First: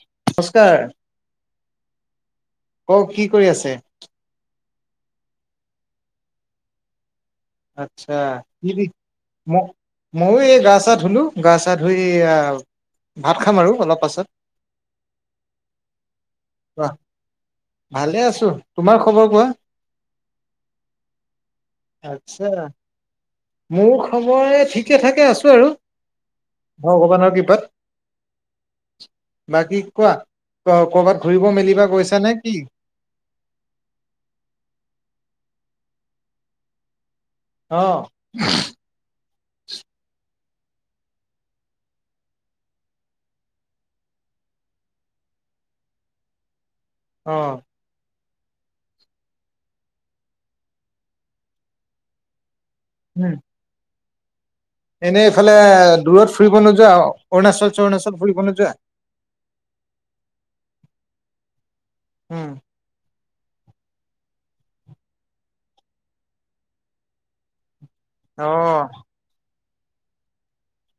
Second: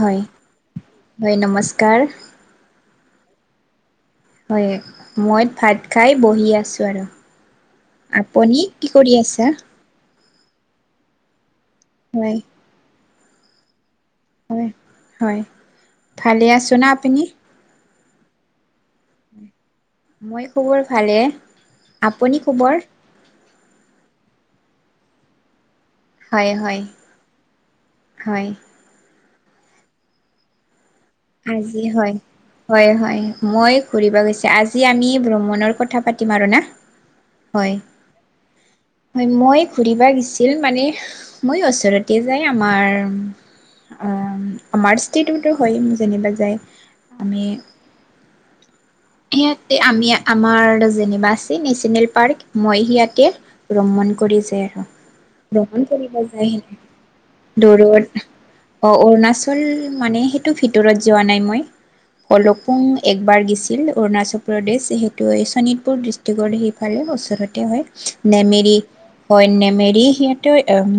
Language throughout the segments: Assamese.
হয়, নমস্কাৰ হয়, নমস্কাৰ। কওক কি কৰি আছে হয়, মই ভাত খাই, বহি আছোঁ আৰু। আচ্ছা আপুনি দি কি কৰি আছে? ম ময়ো এই গা-চা ধুলোঁ, গা-চা ধুই হয়, ভাত খাম আৰু অলপ পাছত। হয়, হয়, ভালে আছো না, কোৱা আপুনি? ভালে আছো, তোমাৰ খবৰ কোৱা? মই খবৰ ভালে আপুনি আচ্ছা খবৰ। মোৰ খবৰ ঠিকে থাকে আছো আৰু হয়, হয়, ভগৱানৰ কৃপাত, হয়। বাকী কোৱা ক কবাত, আজি হয় হয় হয় মই, ঘূৰিব গৈছে আজি আমি ভ্ৰমণৰ কথা পাতিম আৰু না। হয়। অ হয় মই ঘুৰিব গৈছিল মানে মই ওচৰতে যাই আমাৰ। আমাৰ ষ্টেটোতো হয় যেনিবা যায় অ আমি। সিয়াতে আমি আমাৰ যেনিবা আছে নেশনেল পাৰ্ক মই, ইয়াকে উম ভ্ৰমণ কৰি যায় এনে এইফালে আৰু ভ্ৰমণ কৰিব দূৰত যায় ফুৰিব নোযোৱা অৰুণাচল চৰুণাচল দৰত ফুৰিব নোযোৱা আহ অৰুণাচল আচল মানে সেইটো ভিতৰত যোৱা নাই মই উম কলো, পুং একবাৰ গিছিল অৰুণাচল প্ৰদেশ সেইটো শোণিতপুৰ ডিষ্ট্ৰিকটৰ সেই, পালে ওচৰতে হয়। অ নেমেৰি হয় নেমেৰি সিহঁতে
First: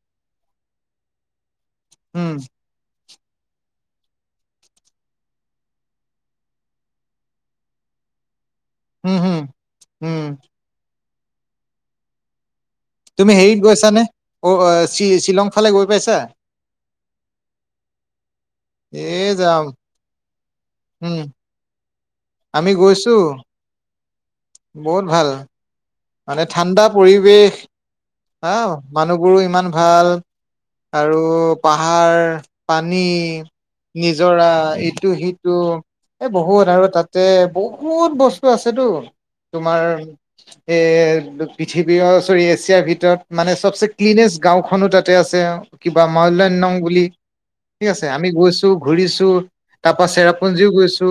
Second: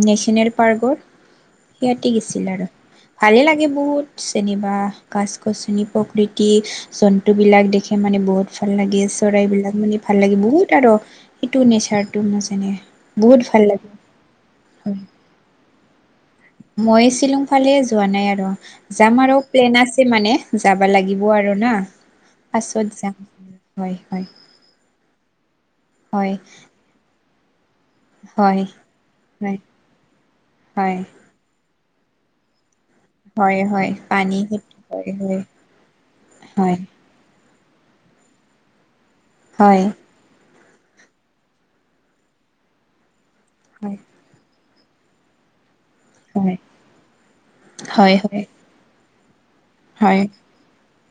নেশচনেল পাৰ্কৰ, সিহঁতে উম গৈছিল আৰু ভালে লাগে বহুত, যেনিবা গাছ-গছনি প্ৰকৃতি জন্তুবিলাক দেখে মানে বহুত। ভাল লাগে উম হম চৰাইবিলাক মানে ভাল উম লাগে বহুত আৰু সেইটো নেচাৰটো নাজানে, তুমি বহুত হেৰিত ভাল লাগে গৈছানে অ হয় শ্বিলং ফালে গৈ পাইছা। মই শ্বিলং ফালে যোৱা নাই আৰু যাম আৰু প্লেন আছে মানে। যাব উম লাগিব আৰু না আমি পাছত গৈছো যাম হয় হয়। বহুত ভাল হয় মানে ঠাণ্ডা পৰিৱেশ। হয় আহ মানুহবোৰো ইমান ভাল হয় হয় আৰু পাহাৰ। পানী হয় হয় পানী নিজৰা হয় হয় ইটো-সিটো এই বহুত হয় আৰু তাত তাতে বহুত বস্তু আছেতো হয় তোমাৰ হয় এ পৃথিৱী চৰি এছিয়াৰ ভিতৰত মানে চবচে ক্লিনেষ্ট গাঁওখনো তাতে আছে আও, কিবা হয় হয় ময়লংনম বুলি ঠিক আছে হয় আমি গৈছো ঘূৰিছো। তাৰ পৰা হয় চেৰাপুঞ্জীও গৈছো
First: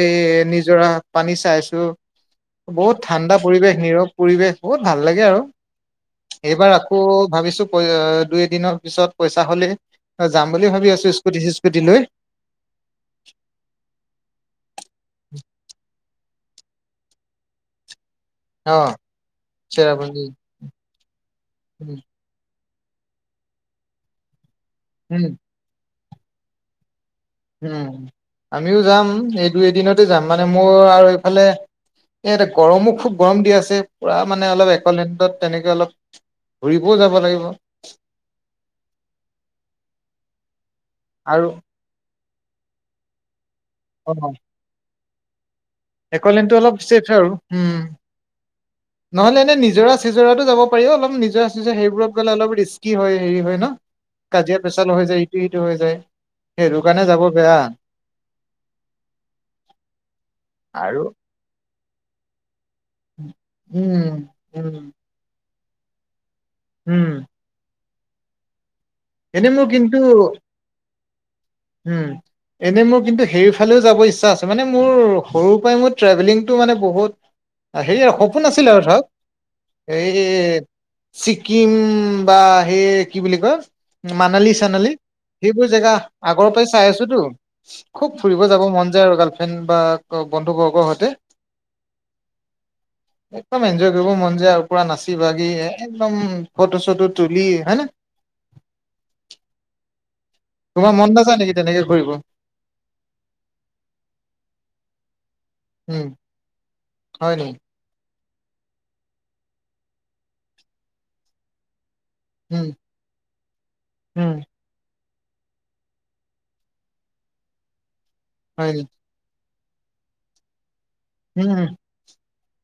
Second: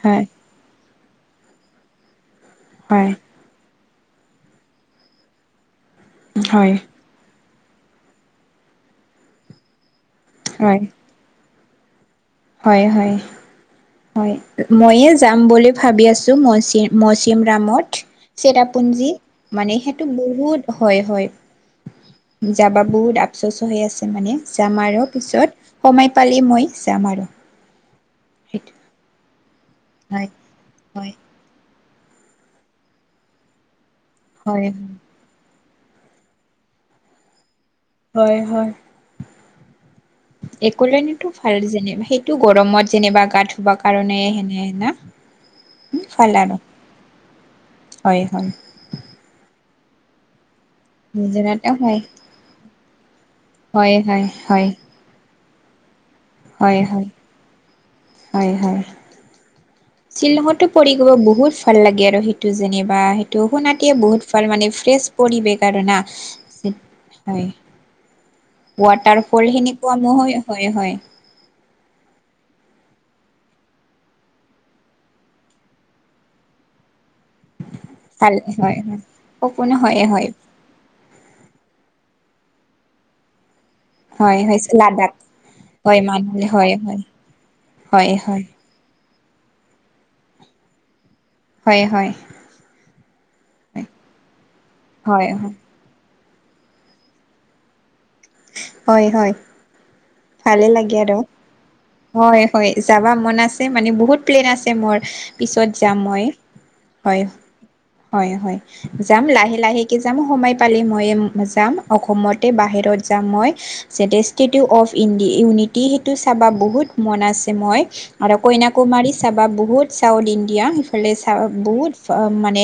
এই হয় নিজৰা পানী চাইছো। বহুত হয় ঠাণ্ডা পৰিৱেশ নীৰৱ পৰিৱেশ বহুত ভাল লাগে আৰু হয় এইবাৰ আকৌ ভাবিছো পই দুই এদিনৰ পিছত পইচা হ'লে যাম বুলি হয় ভাবি আছো। [unintelligible] হয় হয়। হয় ময়ে যাম বুলি ভাবি আছো মৌচি মৌচিম ৰামত। অ চেৰাপুঞ্জী মানে সেইটো চেৰাপুঞ্জী বহুত হয় উম হয়। যাবা বহুত আপচোচ হৈ আছে মানে যাম আৰু উম পিছত। সময় পালেই মই যাম আৰু উম সেইটো আমিও যাম এই দুই এদিনতে যাম হয় মানে মোৰ আৰু হয় এইফালে এইআতে গৰমো খুব গৰম দি আছে পুৰা মানে হয় অলপ একলেণ্ডত। তেনেকে অলপ ঘূৰিবও যাব লাগিব। হয় হয় একলেণ্ডতো আৰু ভাল যেনে সেই টো গৰমত যেনিবা গা ধুবা কাৰণে সেনেনা। একলেণ্ডতো অলপ ছেফ আৰু উম হয় হয় নহলে এনে নিজৰা চিজৰাটো যাব [unintelligible] নিজৰা নিজৰাতে চিজৰা হয় সেইবোৰ গলে অলপ ৰিসকি হয় হেৰি হয় ন হয় কাজিয়া হয় পেছাল হৈ যায় [unintelligible] হৈ যায় সেইটো হয় হয় কাৰণে যাব বেয়া। হয়, হয় শ্বিলঙতো পঢ়ি আৰু গৈ বহুত ভাল লাগে আৰু সেইটো যেনিবা সেইটো সোণতি উম বহুত ভাল মানে উম ফ্ৰেছ পৰিৱেশৰ‌ হয় না। উম। হয়। এনে মোৰ ৱাটাৰফলখিনি পোৱা কিন্তু [unintelligible] হয়, হয়। উম। এনেই মোৰ কিন্তু সেইফালেও যাব ইচ্ছা আছে, মানে মোৰ সৰুৰ পৰাই মোৰ ট্ৰেভেলিংটো মানে বহুত হেই আৰু ভাল সপোন আছিলে হয় আৰু হয় সপোন ধৰক হয় এই হয় ছিকিম বা সেই কি বুলি কয়। হয় হয় মানালী-চানালী লাডাখ সেইবোৰ জেগা হয় মানুহ আগৰ পৰাই হয় চাই হয় আছোঁতো। খুব হয় হয় ফুৰিব যাব মন যায় আৰু গাৰ্লফ্ৰেণ্ড বা বন্ধু বৰ্গৰ সৈতে। হয় হয় একদম এনজয় কৰিব মন যে আৰু পুৰা নাচি হয় ভাগি একদম ফটো-চটো তুুলি হয় নে? হয়, হয় ভালে তোমাৰ লাগে মন আৰু নাযায় নেকি তেনেকে কৰিব? হয়। হয় যাব মন আছে মানে বহুত প্লেন আছে মোৰ। পিছত যাম উম, মই হয়। হয়, হয় যাম লাহে, লাহেকে যাম সময় পালে মইওঁ যাম অসমৰ তাতে উম, বাহিৰত যাম মই উম, জেটষ্টেটু অফ ইড-ইউনিটি সেইটো চাব বহুত মন আছে মই আৰু হয় নি? কইনাকুমাৰী চাবা বহুত চাউথ ইণ্ডিয়া ইফালে চাব উম, উম, বহুত মানে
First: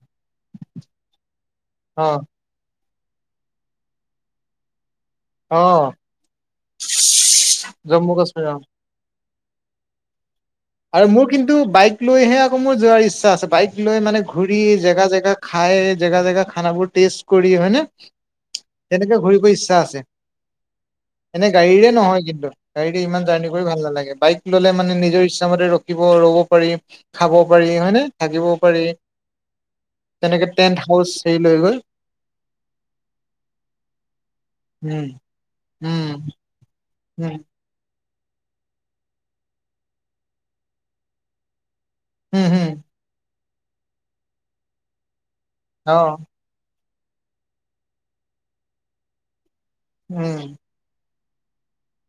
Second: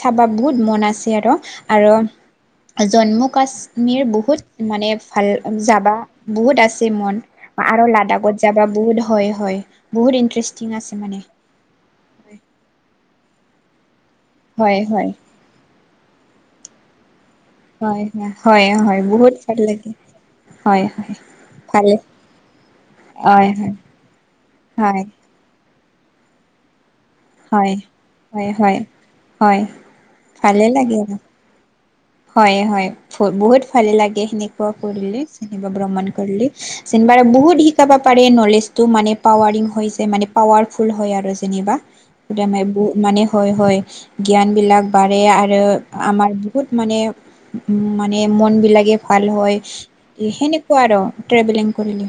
চাবা বহুত মন আছে আৰু, আৰু অ', জম্মু কাশ্মীৰ বহুত মানে ভাল অ', যাবা বহুত আছে মন আৰু জম্মু লাডাখত কাশ্মীৰ অ'। যাবা বহুত হয়। হয় বহুত ইনট্ৰেছ আৰু মোৰ কিন্তু বাইক লৈহে আকৌ মোৰ যোৱাৰ ইচ্ছা আছে, বাইক লৈ মানে ঘূৰি হয় জেগা হয় জেগাত। খাই জেগা, জেগা খানা বোৰ টেষ্ট কৰি হয়নে? হয়, হয়, হয় তেনেকে বহুত ঘূৰিব ভাল ইচ্ছা লাগিল আছে। হয়। এনে গাড়ীৰে ভালে নহয়, কিন্তু গাড়ীৰে ইমান হয় জাৰ্ণি কৰি হয় ভাল নালাগে, বাইক ল'লে মানে হয় নিজৰ মতে ৰখিব ৰ'ব পাৰি। খাব পাৰি হয় হয়নে, হয় থাকিবও হয় পাৰি, হয় তেনেকে ভালে তেন্ত লাগে আৰু হাউচ চে লৈ গৈ। হয়, হয় বহুত ভালে লাগে, সেনেকুৱা উম কৰিলি সেনেকুৱা ভ্ৰমণ উম কৰিলি। চনিবাৰে উম বহুতিক চাব পাৰে নলেজটো মানে পাৱাৰিং হৈচে মানে পাৱাৰফুল হয় আৰু যেনিবা। উম হম মানে হয়, হয় জ্ঞান বিলাক বাঢ়ে আৰু অ আমাৰ বহুত মানে, মানে মনবিলাকে ভাল হয় উম সেনে কোৱা আৰু ট্ৰেভেলিং কৰিলে।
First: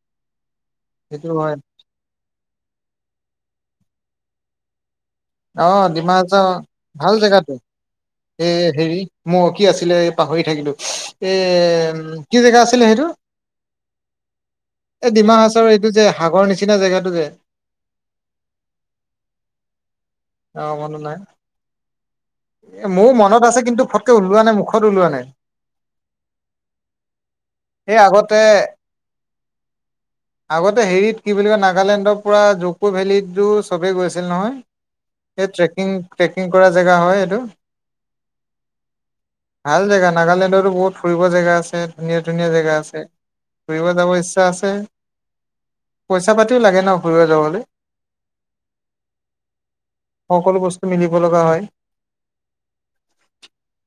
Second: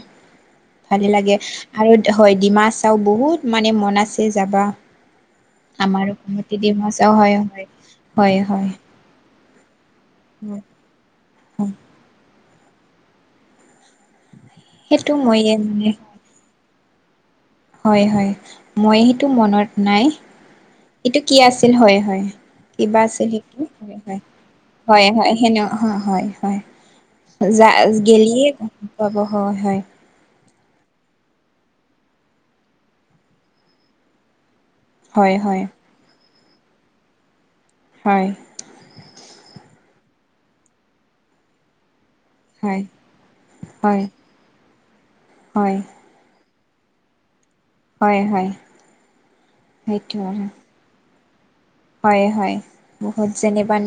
ভালে সেইটো লাগে হয় আৰু হয় ডিমা হাচাও বহুত মানে মন আছে যাবা। অ', আমাৰ ডিমা হাছাও অসমতে ডিমা চাও ভাল হয় জেগাটো, হয় হয় এই হয় হেৰি মৌ কি আছিলে পাহৰি থাকিলোঁ, এ কি জেগা আছিলে সেইটো? এ সেইটো ডিমা মইয়ে হাছাও এইটো মানে যে সাগৰ নিচিনা জেগাটো যে। হয়, হয় মই সেইটো মনত নাই অ মনত নাই সেইটো কি আছিল? হয, হয়। কিবা ময়ো আছিল মনত নেকি? আছে কিন্তু ফটকে ওলোৱা নাই মুখত হয়, ওলোৱা নাই হয়, হয়, হয়। যা এই গেলিয়ে আগতে পাব হয়, হয়। আগতে হেৰিত কি বুলি কয়, নাগালেণ্ডৰ পৰা জকো ভেলিতটো চবেই গৈছিল নহয়? হয় এই হয় ট্ৰেকিং-ট্ৰেকিং কৰা জেগা হয় সেইটো। হয়। ভাল জেগা, নাগালেণ্ডৰতো বহুত ফুৰিব জেগা আছে। ধুনীয়া-ধুনীয়া হয় জেগা আছে, ফুৰিব হয় যাব ইচ্ছা আছে হয়। পইচা পাতিও লাগে ন' ঘূৰিব যাবলৈ। হয়-হয়। সকলো বস্তু মিলিব লগা হয় হয় হয় বহুত যেনিবা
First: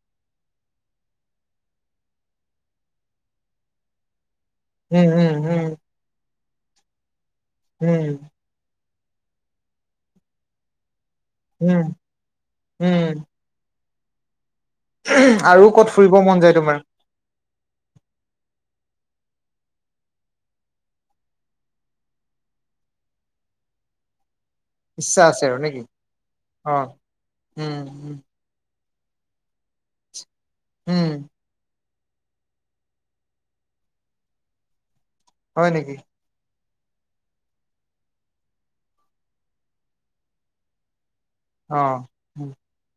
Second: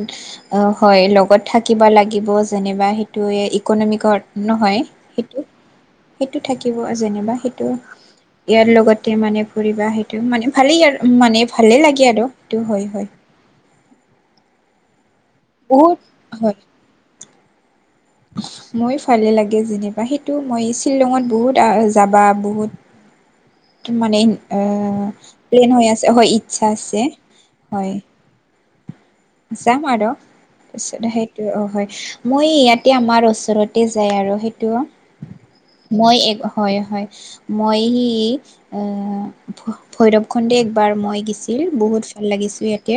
অ হয় লগত থাকিব লাগিব যেনিবা সেইটো ইকনমিকৰ নহয় উম উম উম সেইটো-সেইটো থাকিব যেনিবা সেইটো উম ইয়াৰ লগতে মানে ফুৰিবা সেইটো মানে ভালেই আৰু মানে ভালে উম লাগে আৰু সেইটো হয়-হয়। উম [unintelligible] অত ফুৰিব মন যায় হয় [unintelligible] মই ভালে লাগে যেনিবা সেইটো মই শ্বিলঙত বহুত যাবা বহুত মানে আহ ইচ্ছা আছে আৰু প্লেন নেকি হৈ আছে, হয় ইচ্ছা অ আছে উম হয়। উম যাম আৰু পিছত উম হেই অ হয় মই ইয়াতে আমাৰ ওচৰতে যাই আৰু সেইতো হয় নেকি মই এক ক হয়-হয় মই ভৈৰৱ খণ্ডে একবাৰ মই গেছি ছিল অ বহুত ভাল উম লাগিছো ইয়াতে,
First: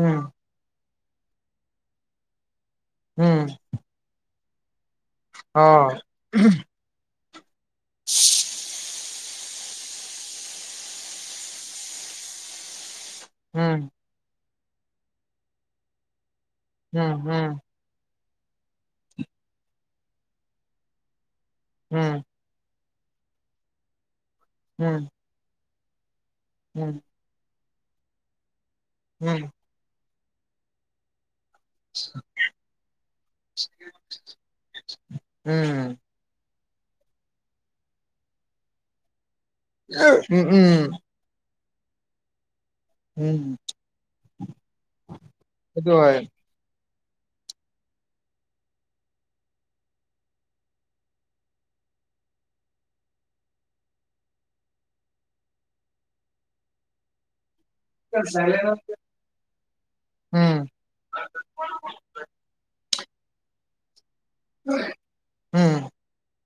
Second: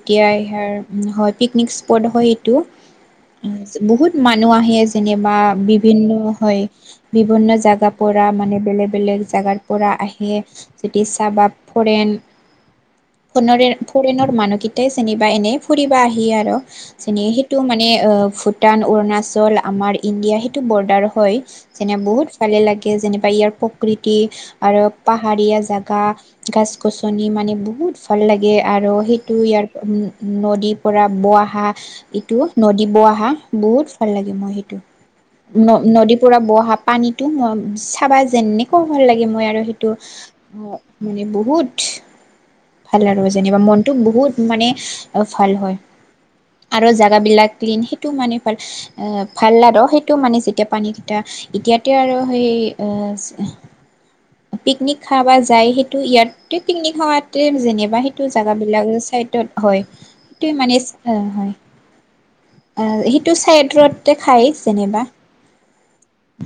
উম ইয়াৰ হয় পিকনিক স্পট হয় সেইটো উম বহুত মানুহ আহে যেনিবা অ বিভিন্ন হয় বিভিন্ন জেগা পৰা মানে বেলেগ বেলেগ জেগাৰ পৰা আহে যেতি চাবা ফৰেইন, ফোনৰেৰ উম ফোন ফৰেনৰ মানুহকেইটাই যেনিবা এনে ফুৰিব আহি আৰু উম যেনি উম সেইটো মানে মনে ভূটান, অৰুণাচল, আমাৰ ইণ্ডিয়া সেইটো বৰ্ডাৰ হয়, যেনে উম বহুত ফালে লাগে যেনিবা, ইয়াৰ প্ৰকৃতি আৰু উম পাহাৰীয়া জেগা উম গাছ-গছনি মানে বহুত ভাল লাগে আৰু সেইটো উম, ইয়াৰ উম-উম নদীৰ পৰা বোৱা হাক এইটো নদী বৈ অহা, বহুত ভাল লাগে মই সেইটো। উম, ন-নদী পুৰা বৈ অহা পানীতো মই চাবা যেনেকা ভাল লাগে মই আৰু সেই টো উম, অ উম, মানে বহুত ভাল আৰু উম, যেনিবা মনটো বহুত মানে ভাল হয়। আৰু জেগাবিলাক ক্লিন সেইটোও মানে ভাল। অ ভাল আৰ, সেইটো মানে যেতিয়া পানী কেইটা এতিয়াতে আৰ সেই অ পিকনিক খাবা যায় সেইটো, ইয়াত পিকনিক খাওঁতে যেনে বা সেইটো জাগা বিলাক চাইডত হয়, সেইটোৱেই উম, মানে ইচ আহ হয়। আহ সেইটো চাইদত খায় যেনবা। উম,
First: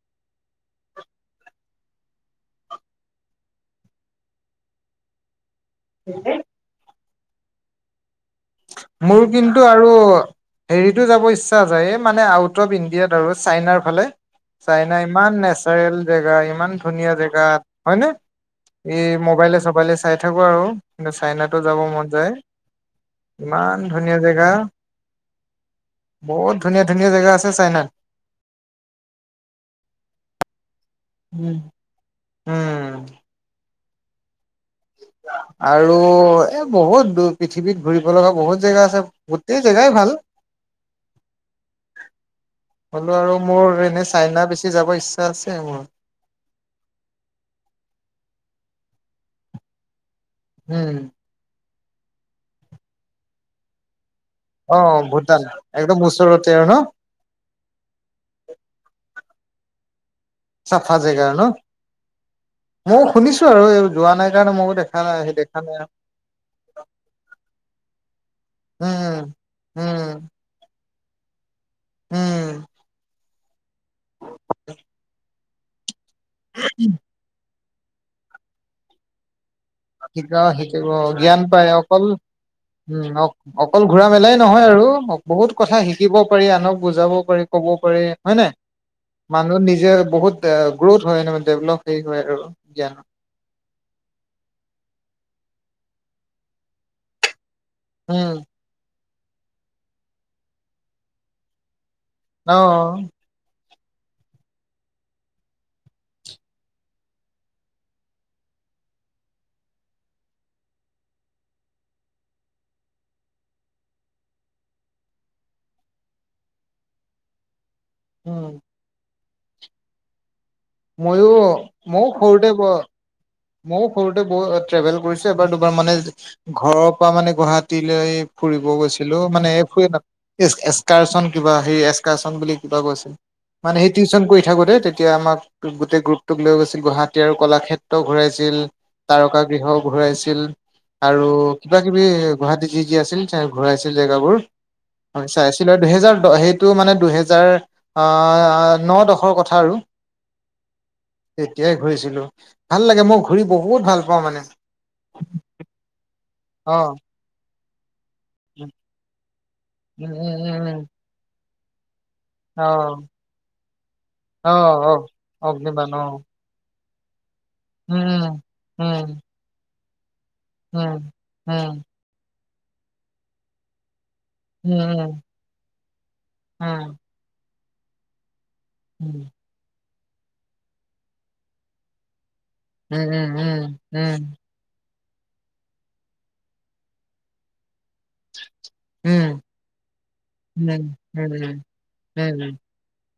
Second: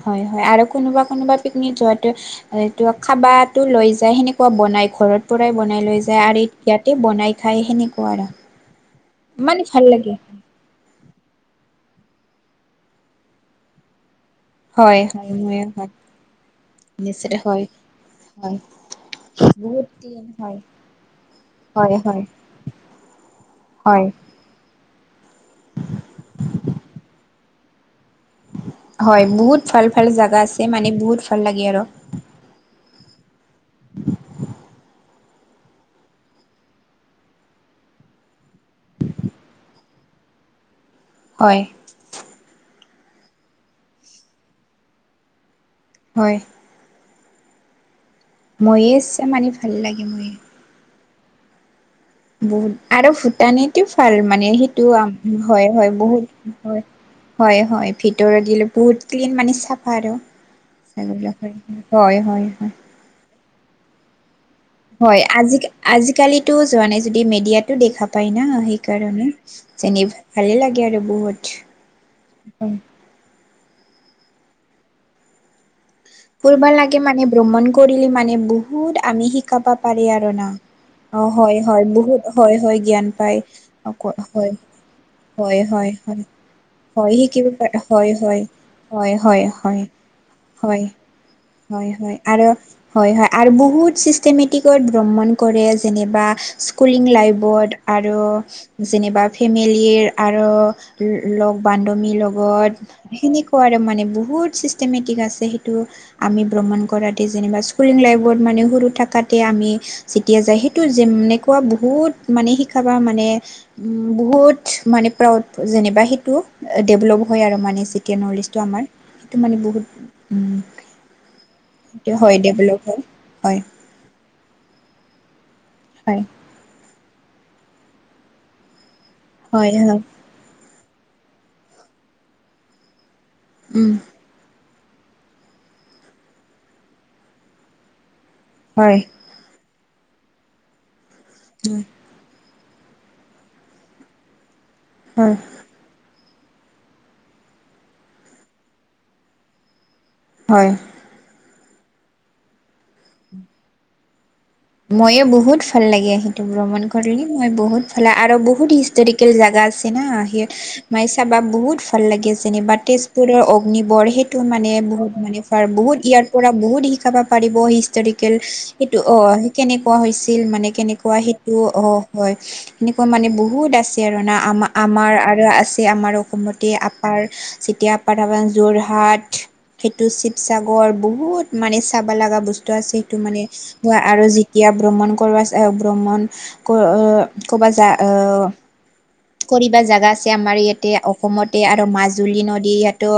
হয়-হয় আৰু কোনোবা-কোনোবা পিকনিক যোৱাটো হয় খাবাতো লৈ যায় সেনেকুৱা বনাই ঘৰত পুৰাই বনাই লৈ যায় আৰু ইয়াতে বনাই খায় সেনেকুৱা আৰু। মোৰ মানে কিন্তু ভাল আৰু লাগে হেৰিতো যাব ইচ্ছা যায়, এই মানে আউট অফ ইণ্ডিয়াৰ আৰু চাইনাৰ ফালে। চাইনা হয় হয় ইমান ময়ো হয় নেচাৰেল জেগা, ইমান ধুনীয়া নিশ্চিত জেগা হয় হয়নে? হয় এই বহুত ম'বাইলে-চবাইলে চাই দিন থাকো হয় আৰু এতিয়া চাইনাটো যাব হয় মন হয় যায়। ইমান হয় ধুনীয়া জেগা। বহুত ধুনীয়া, ধুনীয়া জেগা আছে চাইনাত। হয়, বহুত ভাল ভাল জাগা আছে মানে, বহুত ভাল উম, লাগে আৰু অঁ। আৰু এ বহুত দু পৃথিৱীত ঘূৰিব লগা বহুত জেগা আছে। গোটেই জেগাই ভাল। হয়। হ'লেও আৰু মোৰ এনেই চাইনা বেছি যাব ইচ্ছা আছে মোৰ। হয়। ময়েই চ মানি ভাল লাগে ময়েই। উম। বহুত আৰু ভূটানীত টো ভাল মানে, অ সেইটো আম্ ভূটান হয়, হয় একদম ওচৰতে বহুত আৰু ন হয়। হয়, হয়, ভিতৰৰ বিলাকো ক্লিন মানে চাফা আৰু চাফা চাইনিজ বিলাকৰ ভিতৰত হয়, হয় হয়। মও শুনিছো আৰু। যোৱা নাই কাৰণে মই হয়, আজি আজিকালিতো যোৱা নাই যদিওঁ মেডিয়াতো দেখা পায় না উম সেইকাৰণে। জানি উম ভালেই লাগে আৰু বহুত। উম [inaudible] ফুৰিব লাগে মানে, ভ্ৰমণ কৰিলে মানে বহুত আমি শিক্ষা পাম। শিকা শিকিব, জ্ঞান পাই, অকল বহুত হয়, হয়, জ্ঞান উম অক্ পায়। অকল অক ঘুৰা মেলাই হয়, নহয় আৰু সক্ বহুত হয়, কথা হয়, শিকিব হয়, পাৰি, আনক বুজাব হয়, পাৰি, শিকিব ক'ব পাৰে পাৰি, হয় নাই? হয়, হয়, মানুহ হয়, নিজেই বহুত এ হয়। গ্ৰোথ হয় ডেভলপ হয়, হেৰি হয় আৰু জ্ঞান হয় হয়। আৰু বহুত চিষ্টেমেটিকত ভ্ৰমণ কৰে, যেনিবা স্কুলিং লাইফত আৰু উম যেনিবা ফেমেলিৰ আৰু ল ' লগ বান্ধৱী লগ অ গত, সেনেকুৱা আৰু মানে বহুত চিষ্টেমেটিক আছে সেইটো- আমি ভ্ৰমণ কৰাতে যেনিবা স্কুলিং লাইফত মানে, সৰু থাকাতে আমি যেতিয়া যায়, সেইটো যেনেকুৱা বহুত মানে শিক্ষা পাওঁ মানে। উম, বহুত মানে প্ৰাউড যেনিবা সেইটো, ডেৱলপো হয় আৰু মানে চি কে উম নলেষ্টটো আমাৰ সেইটো মানে বহুত উম মইওঁ সেইতো হয়, ডেভলপ হয়, হয়। মোক সৰুতে ব ট্ৰেভেল কৰিছে এবাৰ, দুবাৰ মানে হয় ঘৰৰ পৰা মানে গুৱাহাটীলৈ ফুৰিব গৈছিলোঁ মানে হয় হয় ফুৰি হয় না এক্স এক্সাৰচণ কিবা সেই এক্সাৰচন বুলি কিবা গৈছোঁ। মানে উম সেই টিউচন কৰি থাকোতে তেতিয়া আমাক গোটেই গ্ৰুপটোক লৈ গৈছিল গুৱাহাটী আৰু কলাক্ষেত্ ত্ৰ ঘুৰাইছিল হয়। তাৰকা গৃহ ঘুৰাইছিল আৰু কিবা-কিবি গুৱাহাটীত কি কি আছিল তেওঁ ঘুৰাইছিল জেগাবোৰ। আমি হয় চাইছি ছিলে দুহেজাৰ দ সেইটো মানে দুহেজাৰ আঁ ন, দশৰ কথা আৰু। হয়। তেতিয়াই ঘুৰিছিলো। ভাল লাগে মই ঘুৰি বহুত ভাল পাওঁ মানে। ময়ো বহুত ভাল লাগে, সেইটো অ ভ্ৰমণ কৰিলো মই বহুত। ফালে আৰু বহুত হিষ্টৰিকেল জাগা আছে না, মাই চাবা বহুত ভাল লাগে। যেনেবা তেজপুৰৰ অগ্নিবড়, সেইটো মানে বহুত মানে ফাৰ, বহুত ইয়াৰ পৰা বহুত শিকাব। পাৰিব হিষ্টৰিকেল, সেইটো অহ সেই কাৰণে কোৱা হৈছিল? মানে কেনেকুৱা সেইটো? অহ। হয় সেনেকুৱা মানে বহুত আছে আৰু না আম আমাৰ আৰু আছে আমাৰ অসমতে আপাৰ চ [unintelligible] তিয়া প্ৰাধান যোৰহাট সেইটো শিৱসাগৰ বহুত মানে চাব লগা বস্তু আছে সেইটো মানে আৰু যি ইয়া ব্ৰমণ কৰ আছে ব্ৰমণ কব যা আহ। ফুৰিবা জেগা আছে আমাৰ ইয়াতে অসমতে আৰু মাজুলী নদী ইয়াতো।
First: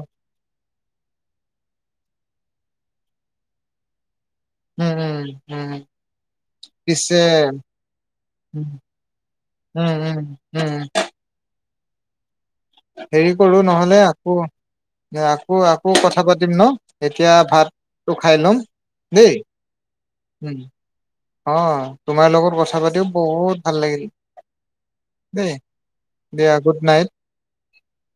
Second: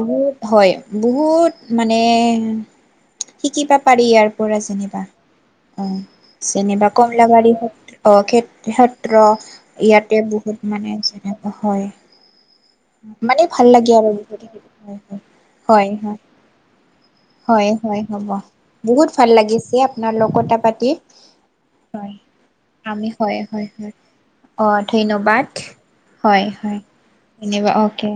বহুত। হয় বহুত মানে শিকিবা পাৰি ইয়াৰ পৰা যেনেবা। অহ যেনবা পিছে কমলবাৰী সত্ৰ অ উম সত্ৰ উম ইয়াতে উম বহুত উম। মানে যেনেকুৱা হয়। হেৰি মানে কৰো ভাল লাগে নহ'লে আৰু আকৌ আকৌ আকৌ হয় হয়। কথা পাতিম ন এতিয়া হয় হয় ভাতটো হ'ব খাই ল'ম বহুত ভাল দেই লাগিছে আপোনাৰ লগত কথা। উম পাতি অ হয় তোমাৰ লগত কথা পাতিও আমি হয় বহুত হয় ভাল হয়। লাগিল অঁ ধন্যবাদ। দেই দিয়া গুড নাইট। তেনেকুৱা অহ কে।